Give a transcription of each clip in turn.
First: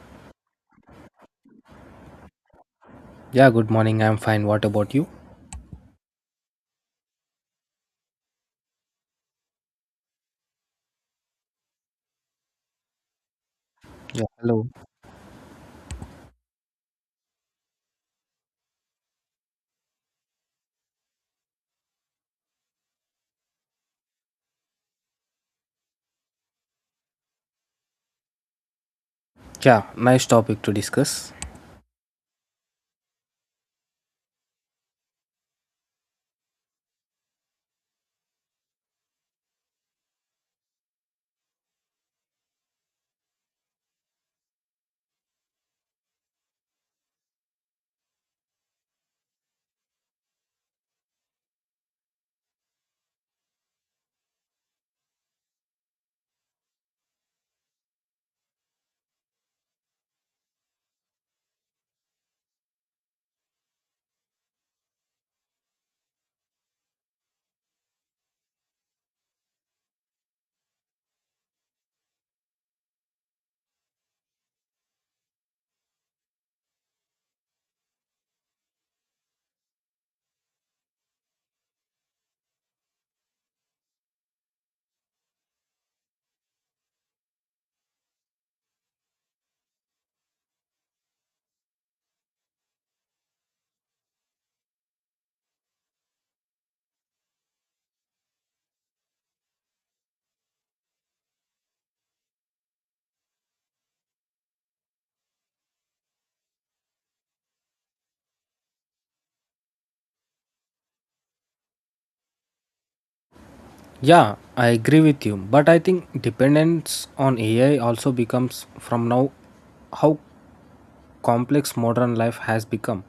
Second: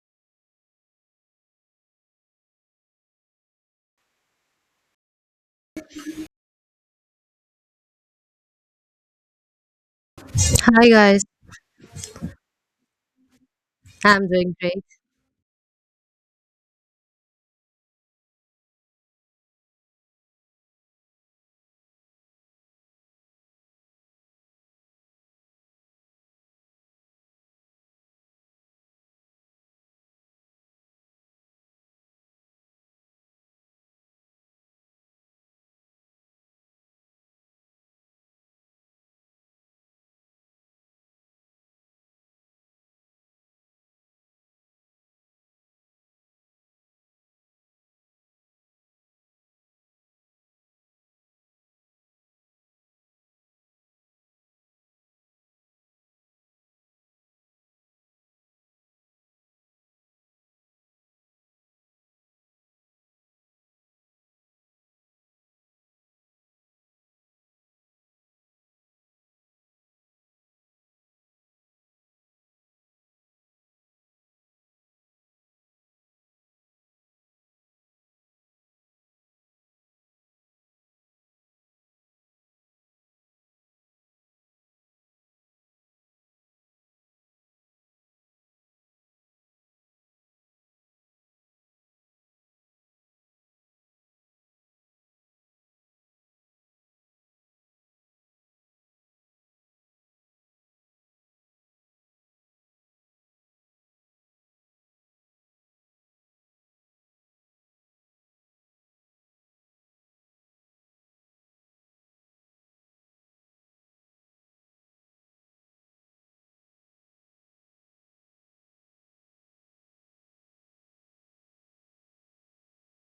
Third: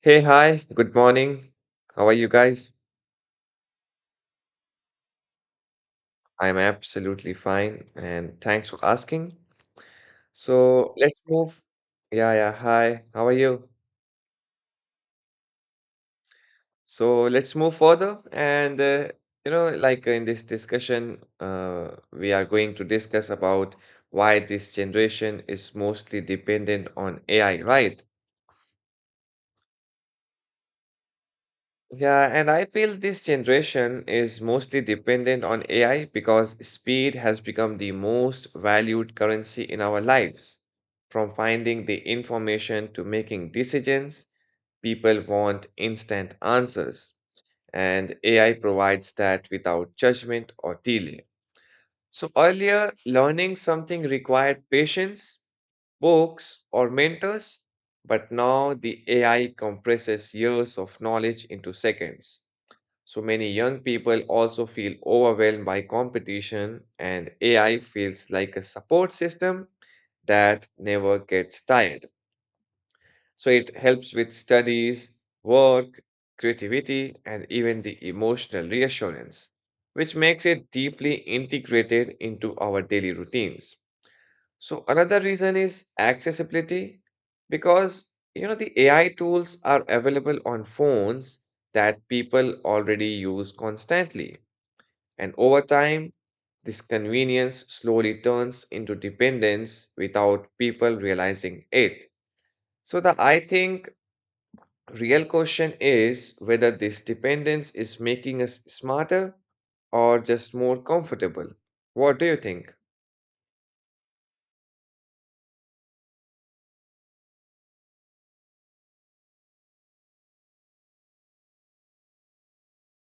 Hey, hi, good morning. How are you guys? Yeah, good morning. I'm fine. What about you? I'm absolutely fine and thanks for asking. Hi So let's guys, move. Yeah, yeah, hi, how are you? Yeah, I'm doing hello. great. So let's move further. And, you know, like In this discussion, we are going to discuss about why this generation is mostly dependent on AI, right? Yeah, nice topic to discuss. Yeah, and I feel this generation is mostly dependent on AI because speed has become the most valued currency in our lives. From finding the information to making decisions, people want instant answers, and AI provides that without judgment or delay. So earlier, learning something required patience, books, or mentors, but now the AI compresses years of knowledge into seconds. So many young people also feel overwhelmed by competition, and AI feels like a support system that never gets tired. So it helps with studies, work, creativity, and even the emotional reassurance, which makes it deeply integrated into our daily routines. So another reason is accessibility because you know the AI tools are available on phones that people already use constantly. And over time, this convenience slowly turns into dependence without people realizing it. So the I think real question is whether this dependence is making us smarter or just more comfortable. What do you think? Yeah, I agree with you, but I think dependence on AI also becomes from now how complex modern life has become.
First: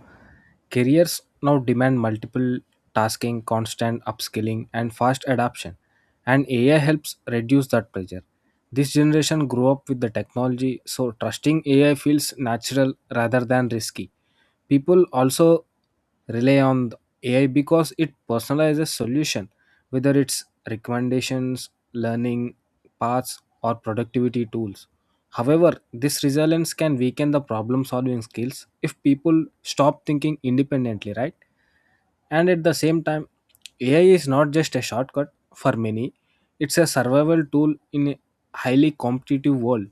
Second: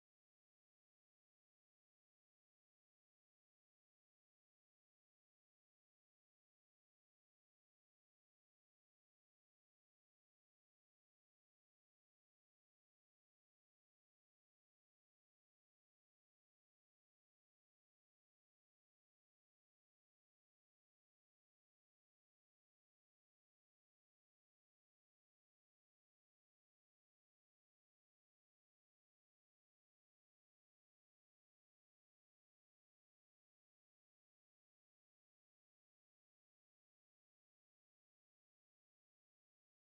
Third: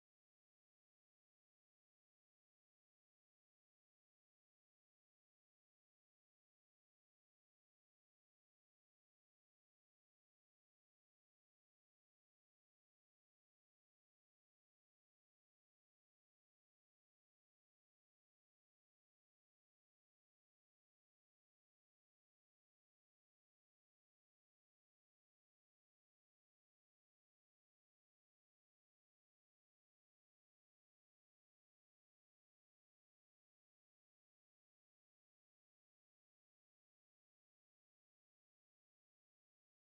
Careers now demand multiple tasking, constant upskilling, and fast adaptation, and AI helps reduce that pressure. This generation grew up with the technology, so trusting AI feels natural rather than risky. People also rely on the AI because it personalizes solution, whether it's recommendations, learning paths, or productivity tools. However, this resilience can weaken the problem solving skills if people stop thinking independently, right? And at the same time, AI is not just a shortcut for many, it's a survival tool in a highly competitive world.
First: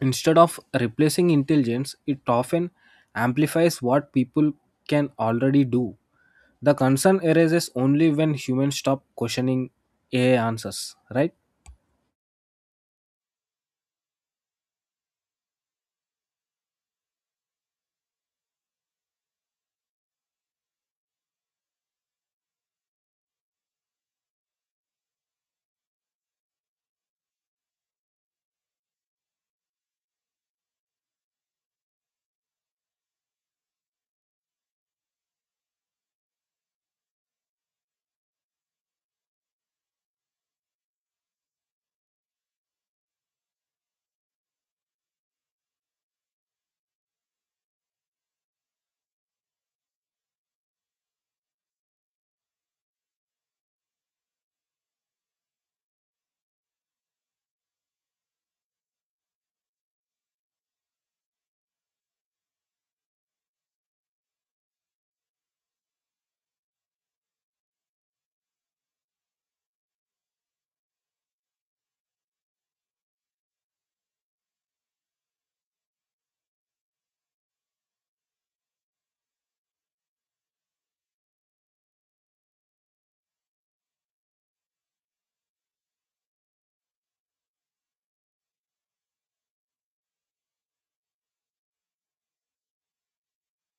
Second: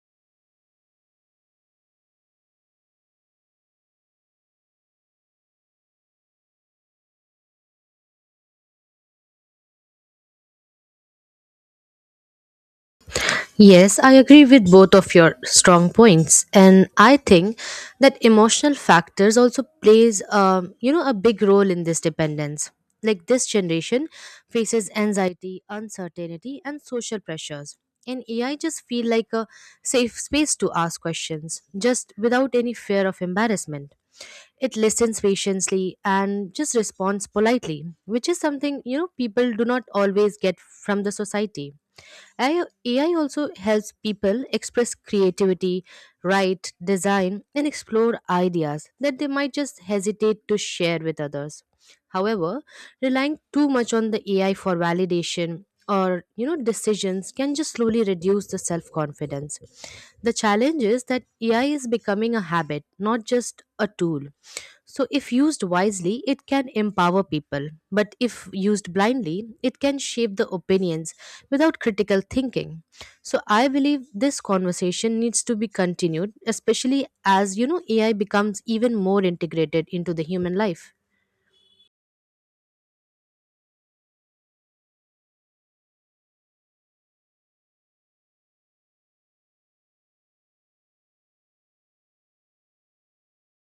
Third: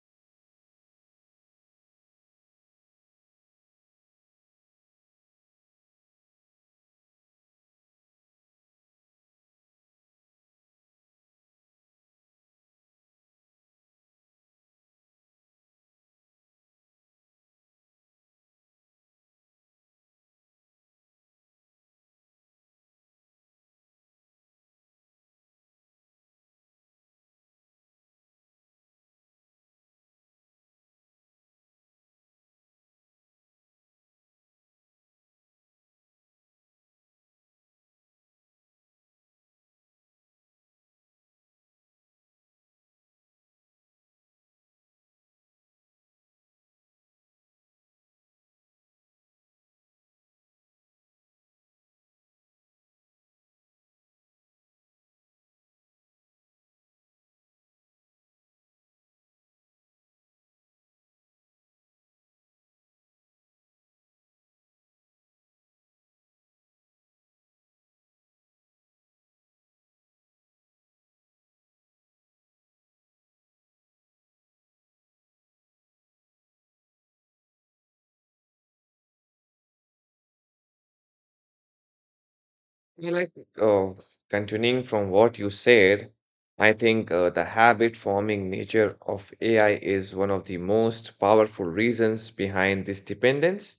Instead of replacing intelligence, it often amplifies what people can already do. The concern arises only when humans stop questioning AI answers, right? Yes, I agree with both of your strong points, and I think that emotional factors also plays, a big role in this dependence. Like this generation faces anxiety, uncertainty, and social pressures, and AI just feel like a safe space to ask questions, just without any fear of embarrassment. It listens patiently and just responds politely, which is something people do not always get from the society. AI, also helps people express creativity, write, design, and explore ideas that they might just hesitate to share with others. However, relying too much on the AI for validation or decisions can just slowly reduce the self-confidence. The challenge is that AI is becoming a habit, not just a tool. So, if used wisely, it can empower people, but if used blindly, it can shape the opinions without critical thinking. So, I believe this conversation needs to be continued, especially as AI becomes even more integrated into the human life. I like uh, continuing from what you said. I think the habit forming nature of AI is one of the most powerful reasons behind this dependence.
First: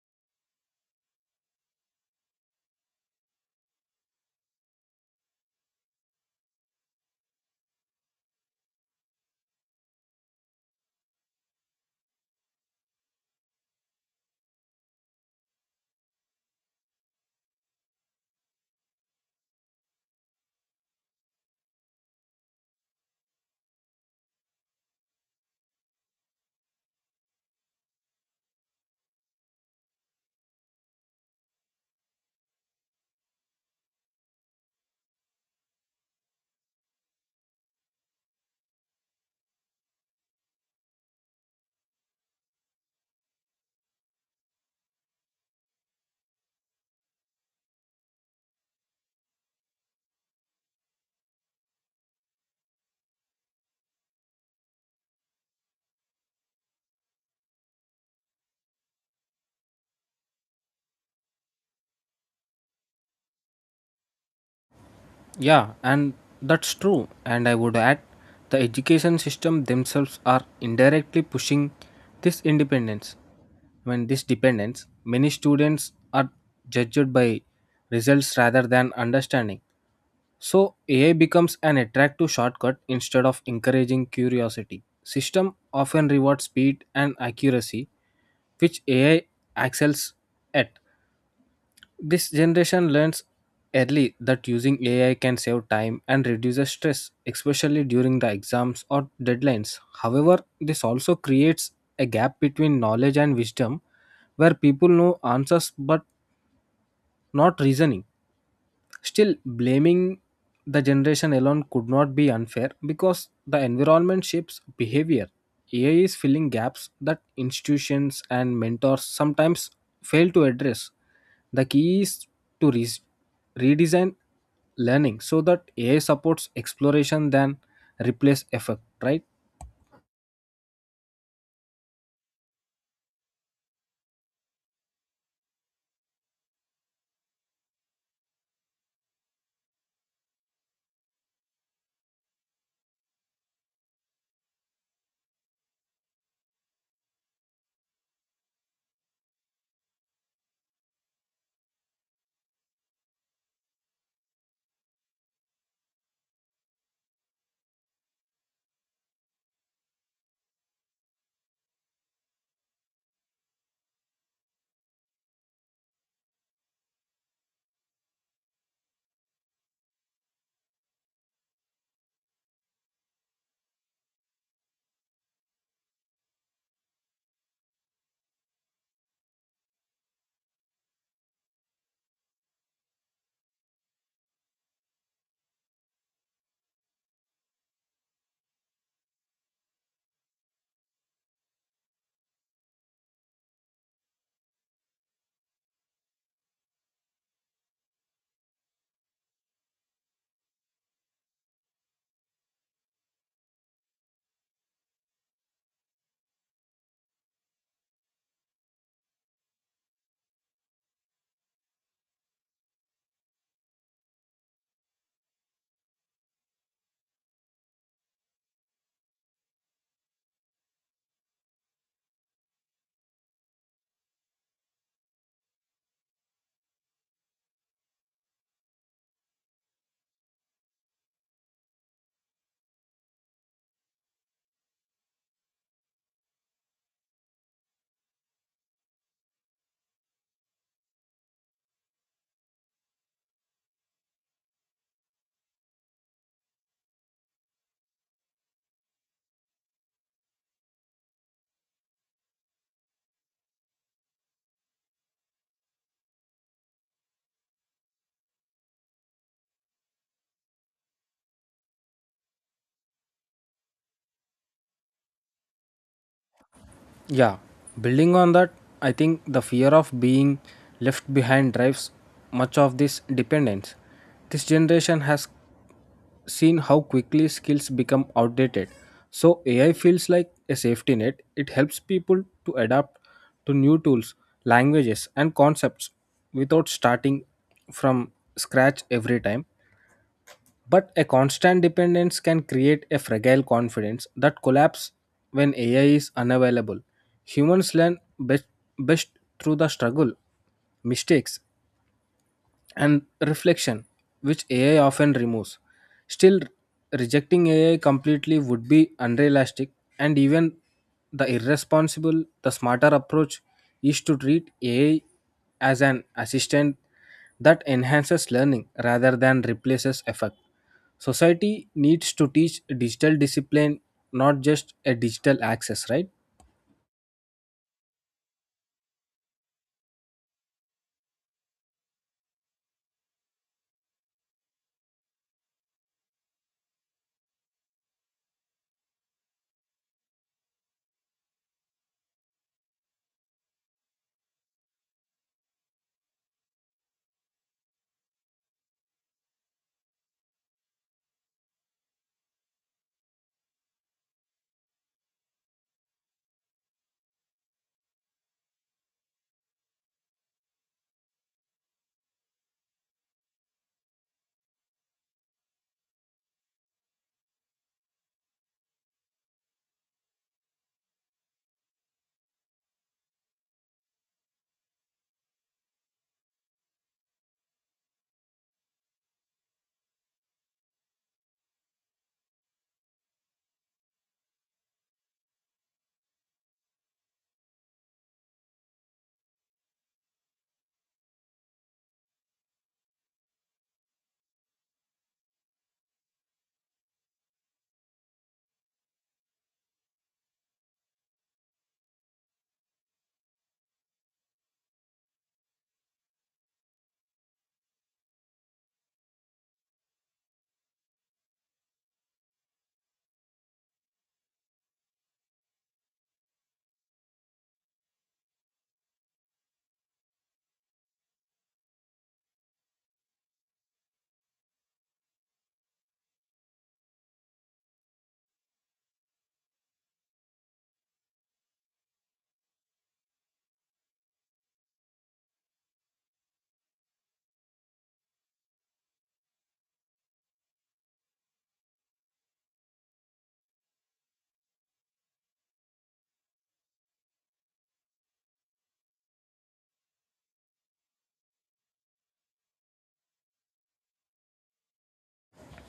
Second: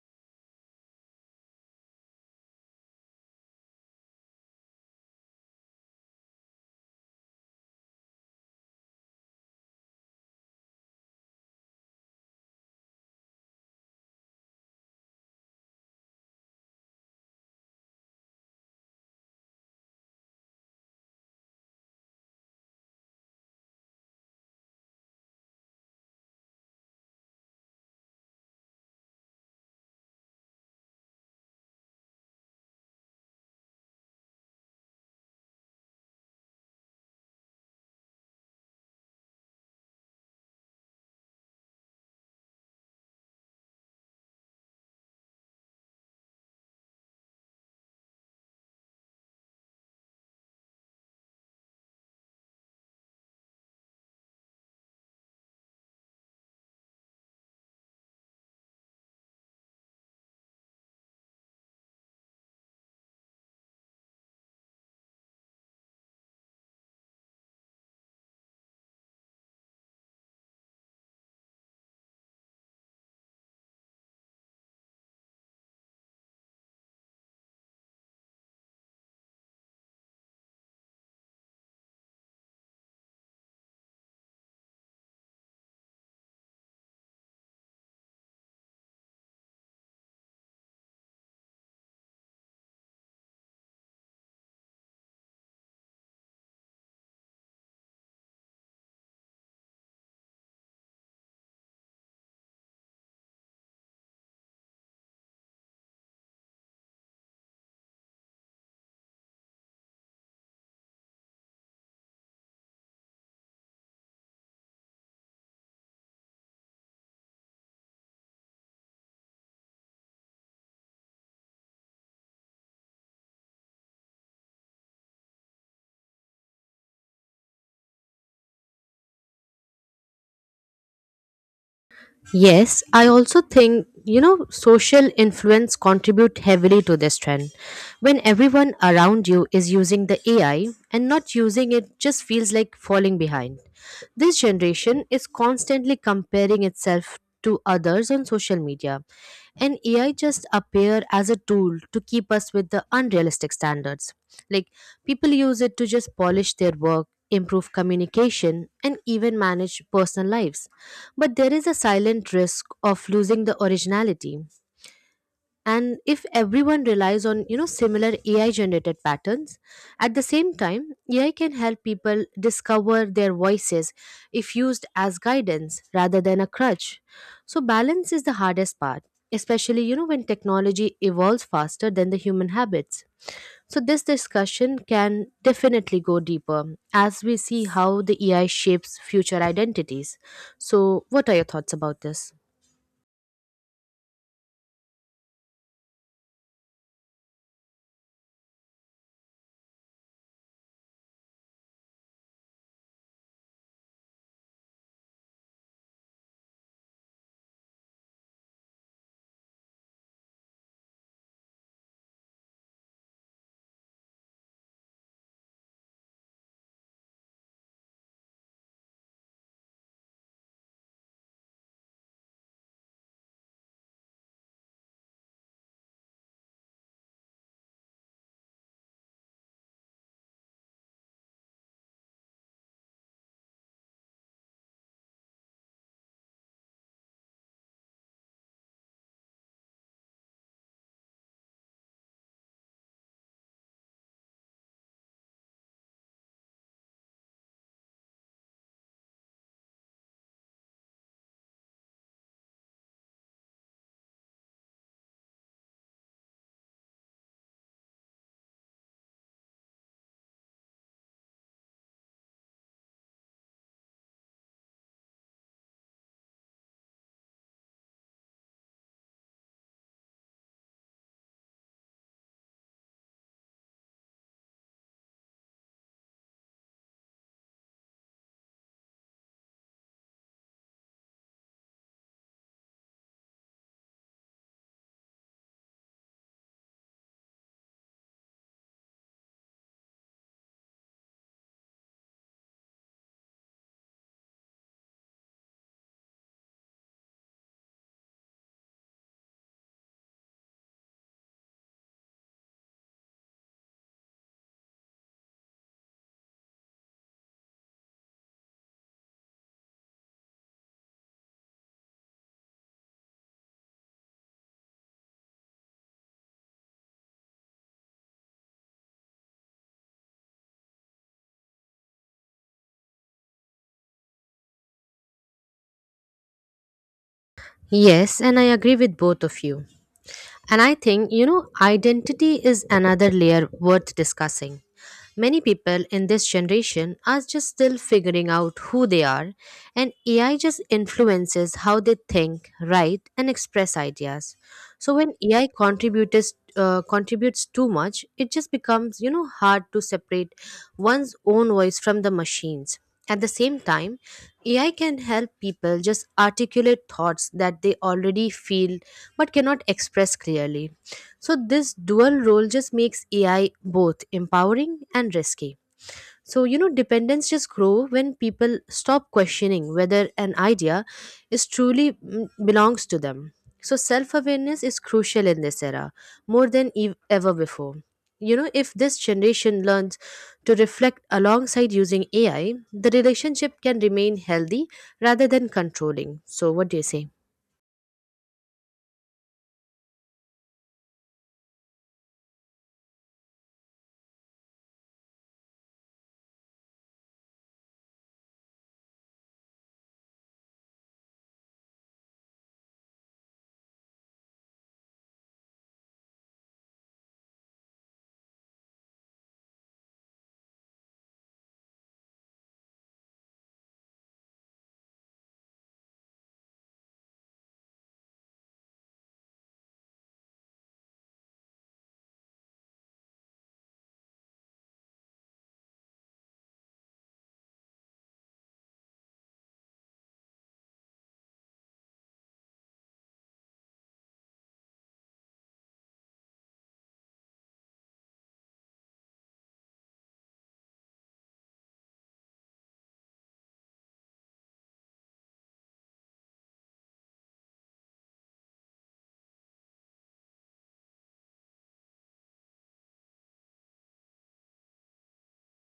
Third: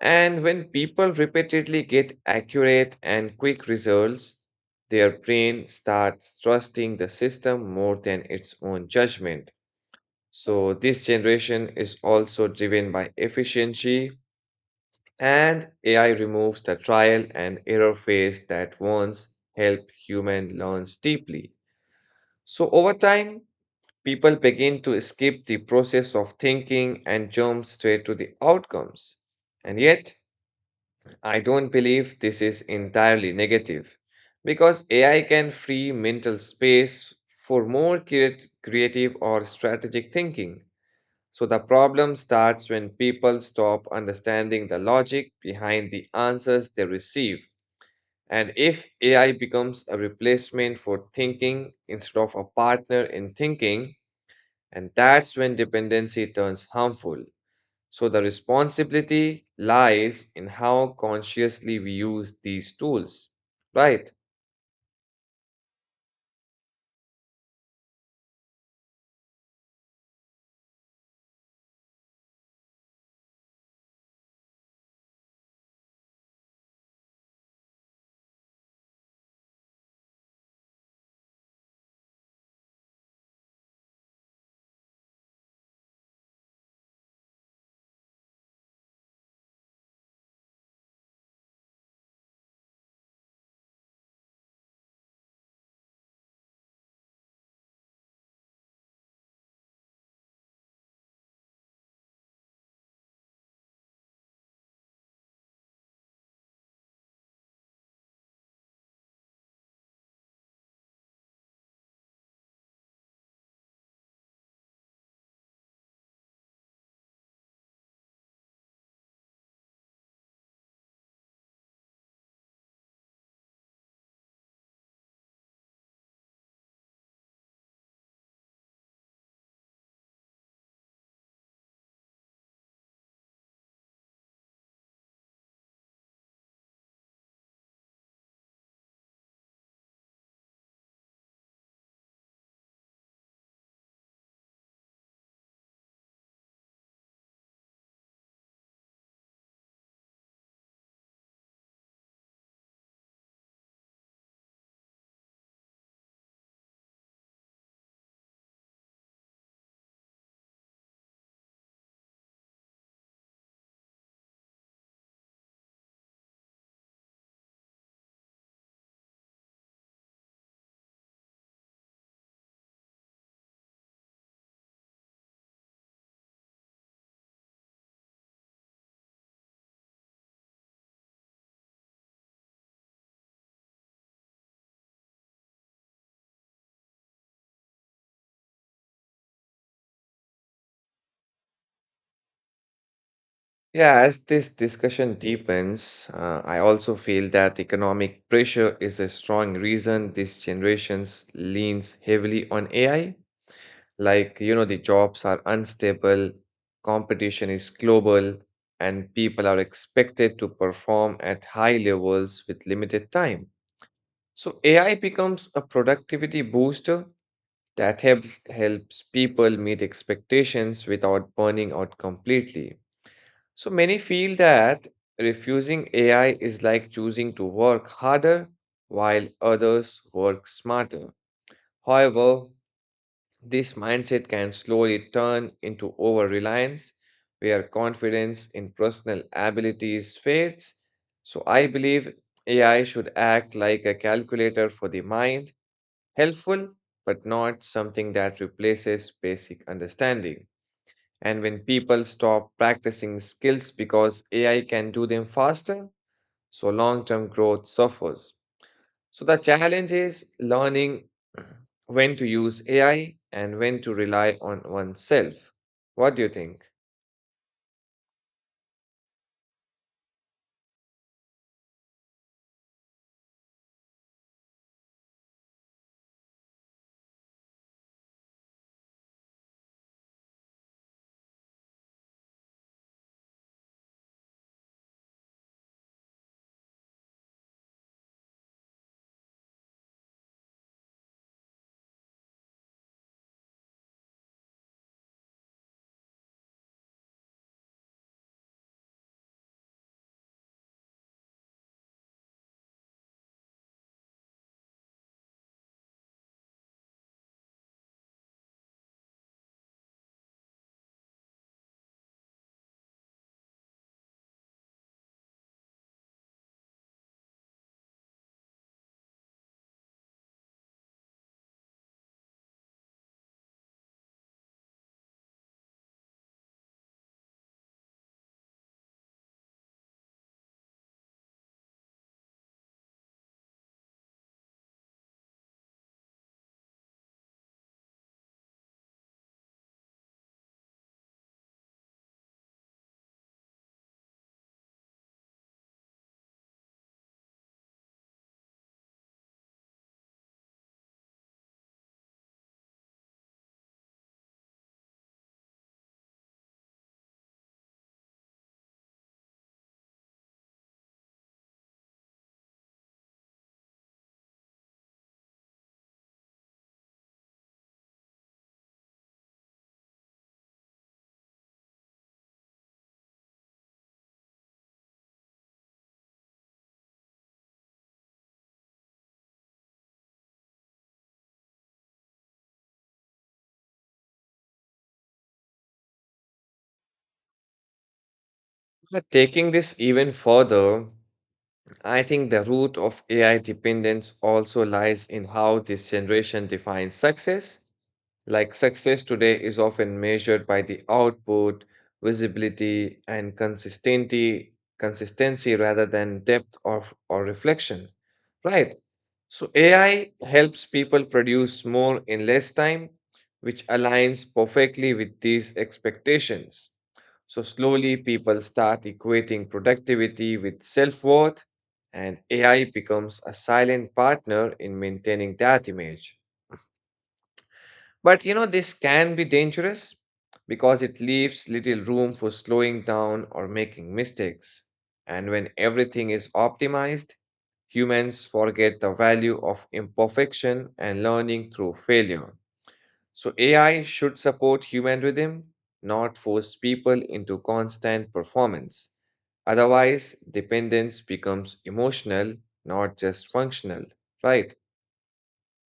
And when people repeatedly get accurate and quick results, their brain starts trusting the system more than its own judgment. So this generation is also driven by efficiency, and AI removes the trial and error phase that once helped human learns deeply. So over time, people begin to skip the process of thinking and jump straight to the outcomes. And yet, I don't believe this is entirely negative because AI can free mental space for more creative or strategic thinking. So the problem starts when people stop understanding the logic behind the answers they receive. And if AI becomes a replacement for thinking instead of a partner in thinking, and that's when dependency turns harmful. So the responsibility lies in how consciously we use these tools, right? Yeah, and that's true. And I would add the education system themselves are indirectly pushing this independence. When this dependence, many students are judged by results rather than understanding. So AI becomes an attractive shortcut instead of encouraging curiosity. System often rewards speed and accuracy, which AI excels at. This generation learns early that using AI can save time and reduces stress, especially during the exams or deadlines. However, this also creates a gap between knowledge and wisdom where people know answers but not reasoning. Still, blaming the generation alone could not be unfair because the environment shapes behavior. AI is filling gaps that institutions and mentors sometimes fail to address. The key is to redesign learning so that AI supports exploration than replace effect, right? Yes, I also think, social influence contribute heavily to this trend. When everyone around you is using the AI and not using it just feels like falling behind. This generation is constantly comparing itself to others on social media, and AI just appear as a tool to keep us with the unrealistic standards. Like people use it to just polish their work, improve communication, and even manage personal lives. But there is a silent risk of losing the originality, and if everyone relies on similar AI generated patterns at the same time, AI can help people discover their voices if used as guidance rather than a crutch. So balance is the hardest part, especially when technology evolves faster than the human habits. So this discussion can definitely go deeper as we see how the AI shapes future identities. So what are your thoughts about this? Yeah, as this discussion deepens, I also feel that economic pressure is a strong reason this generation leans heavily on AI. Like, you know, the jobs are unstable, competition is global, and people are expected to perform at high levels with limited time. So AI becomes a productivity booster that helps people meet expectations without burning out completely. So many feel that refusing AI is like choosing to work harder while others work smarter. However, this mindset can slowly turn into over reliance, where confidence in personal abilities fades. So, I believe AI should act like a calculator for the mind, helpful, but not something that replaces basic understanding. And when people stop practicing skills because AI can do them faster, so long term growth suffers. So the challenge is learning when to use AI and when to rely on oneself. What do you think? Yeah, building on that, I think the fear of being left behind drives much of this dependence. This generation has seen how quickly skills become outdated. So AI feels like a safety net. It helps people to adapt to new tools, languages, and concepts without starting from scratch every time. But a constant dependence can create a fragile confidence that collapses when AI is unavailable. Humans learn best through the struggle, mistakes, and reflection, which AI often removes. Still, rejecting AI completely would be unrealistic, and even the irresponsible, the smarter approach is to treat AI as an assistant that enhances learning rather than replaces effort. Society needs to teach digital discipline, not just a digital access, right? Yes, and I agree with both of you. And I think, identity is another layer worth discussing. Many people in this generation are just still figuring out who they are, and AI just influences how they think, write, and express ideas. So when AI contributes too much, it just becomes hard to separate one's own voice from the machines. At the same time, AI can help people just articulate thoughts that they already feel but cannot express clearly. So, this dual role just makes AI both empowering and risky. So, dependence just grow when people stop questioning whether an idea is truly belongs to them. So, self awareness is crucial in this era more than ever before. If this generation learns to reflect alongside using AI, the relationship can remain healthy rather than controlling. So, what do you say? But taking this even further, I think the root of AI dependence also lies in how this generation defines success. Like success today is often measured by the output, visibility, and consistency rather than depth of or reflection. Right. So AI helps people produce more in less time, which aligns perfectly with these expectations. So slowly people start equating productivity with self-worth, and AI becomes a silent partner in maintaining that image. But you know, this can be dangerous because it leaves little room for slowing down or making mistakes. And when everything is optimized, humans forget the value of imperfection and learning through failure. So, AI should support human rhythm, not force people into constant performance. Otherwise, dependence becomes emotional, not just functional, right?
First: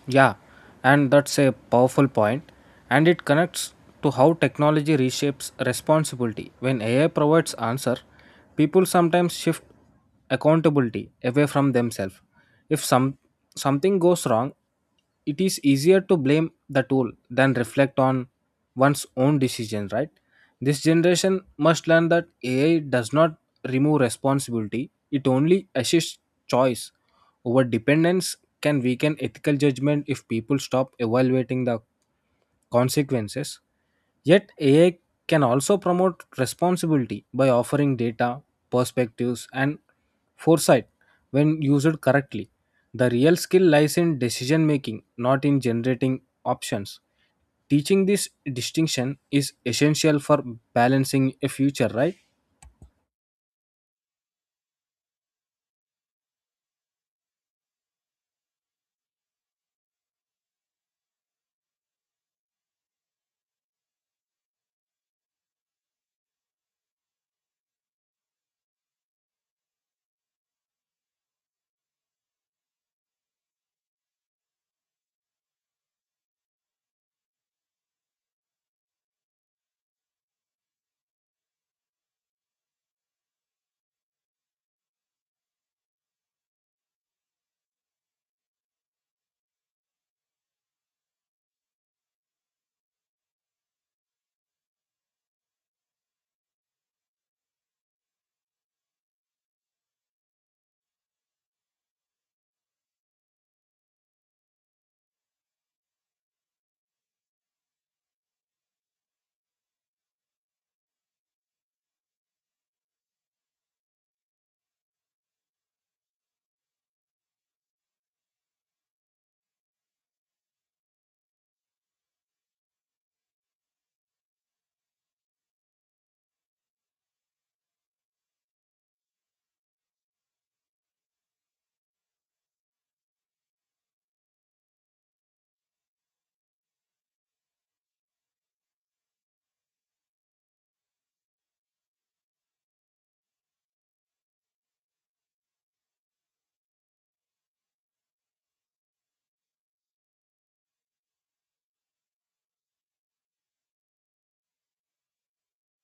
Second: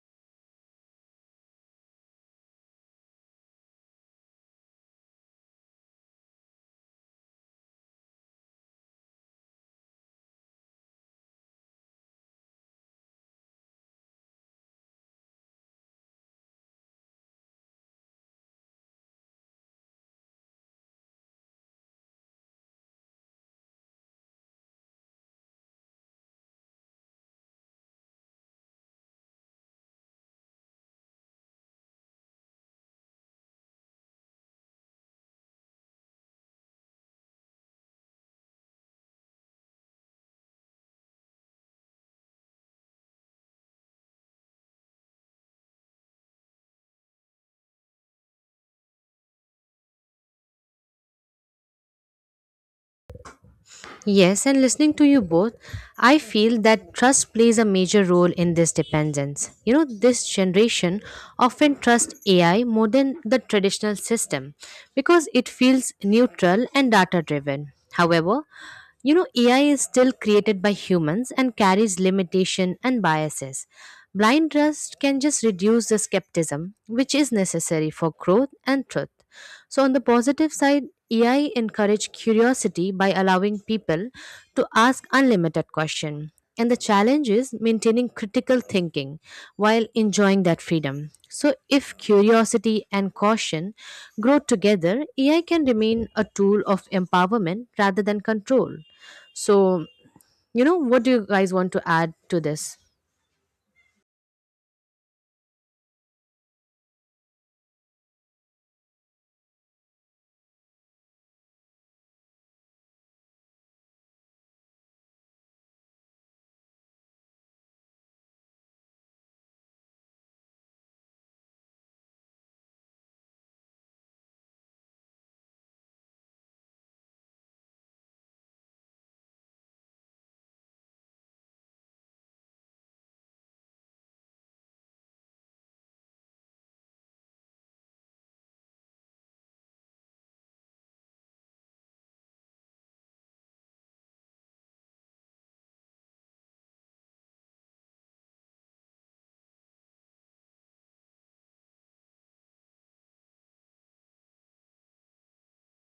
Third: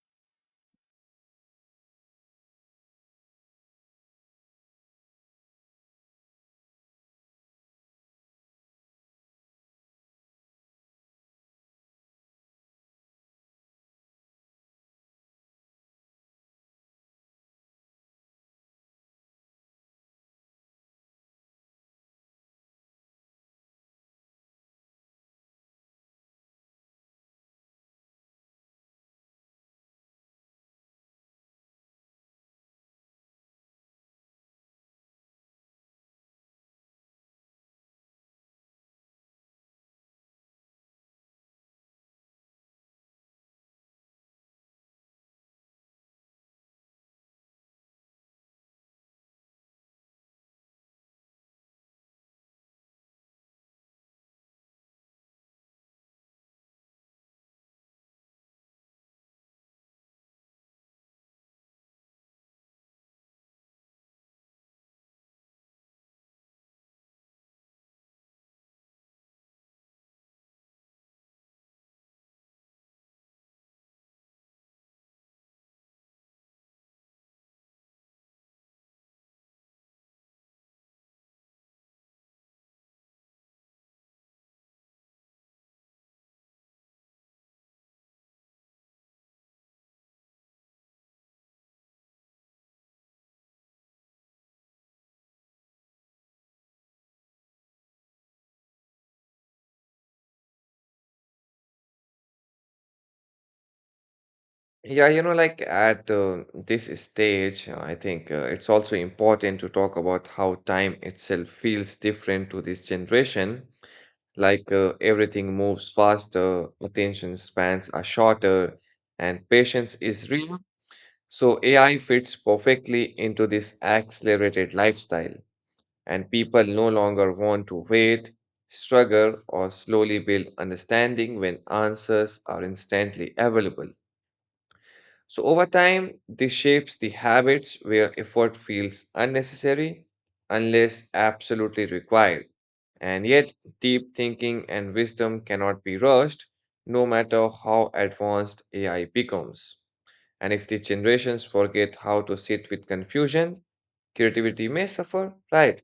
Yeah, and that's a powerful point, and it connects to how technology reshapes responsibility. When AI provides answer, people sometimes shift accountability away from themselves. If something goes wrong, it is easier to blame the tool than reflect on one's own decision, right? This generation must learn that AI does not remove responsibility, it only assists choice. Over dependence can weaken ethical judgment if people stop evaluating the consequences. Yet, AI can also promote responsibility by offering data, perspectives, and foresight when used correctly. The real skill lies in decision making, not in generating options. Teaching this distinction is essential for balancing a future, right? Yes, and listening to you both, I feel that trust plays a major role in this dependence. This generation often trusts AI more than the traditional system because it feels neutral and data driven. However, AI is still created by humans and carries limitation and biases. Blind trust can just reduce the skepticism, which is necessary for growth and truth. So, on the positive side, AI encourage curiosity by allowing people to ask unlimited questions. And the challenge is maintaining critical thinking while enjoying that freedom. So, if curiosity and caution grow together, AI can remain a tool of empowerment rather than control. So, what do you guys want to add to this? Yeah, you know, at this stage, I think it's also important to talk about how time itself feels different to this generation. Like everything moves faster, attention spans are shorter, and patience is real. So AI fits perfectly into this accelerated lifestyle, and people no longer want to wait, struggle, or slowly build understanding when answers are instantly available. So, over time, this shapes the habits where effort feels unnecessary unless absolutely required. And yet, deep thinking and wisdom cannot be rushed, no matter how advanced AI becomes. And if the generations forget how to sit with confusion, creativity may suffer, right?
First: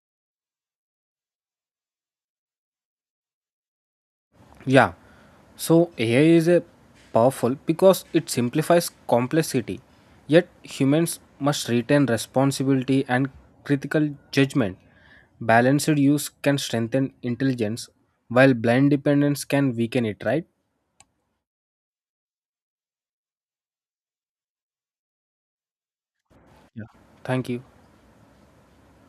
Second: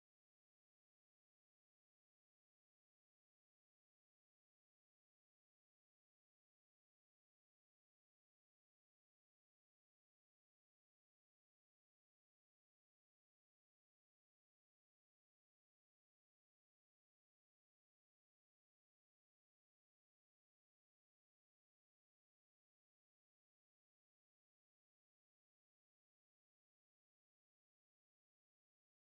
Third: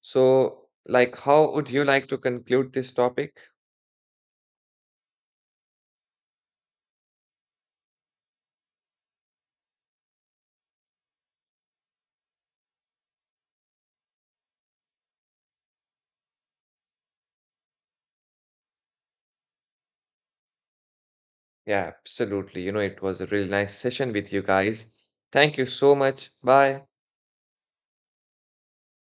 So, like, how would you like to conclude this topic? Yeah. So AI is a powerful because it simplifies complexity. Yet humans must retain responsibility and critical judgment. Balanced use can strengthen intelligence while blind dependence can weaken it, right? Yeah, absolutely. You know, it was a really nice session with you guys. Thank you so much. Yeah. Bye. Thank you.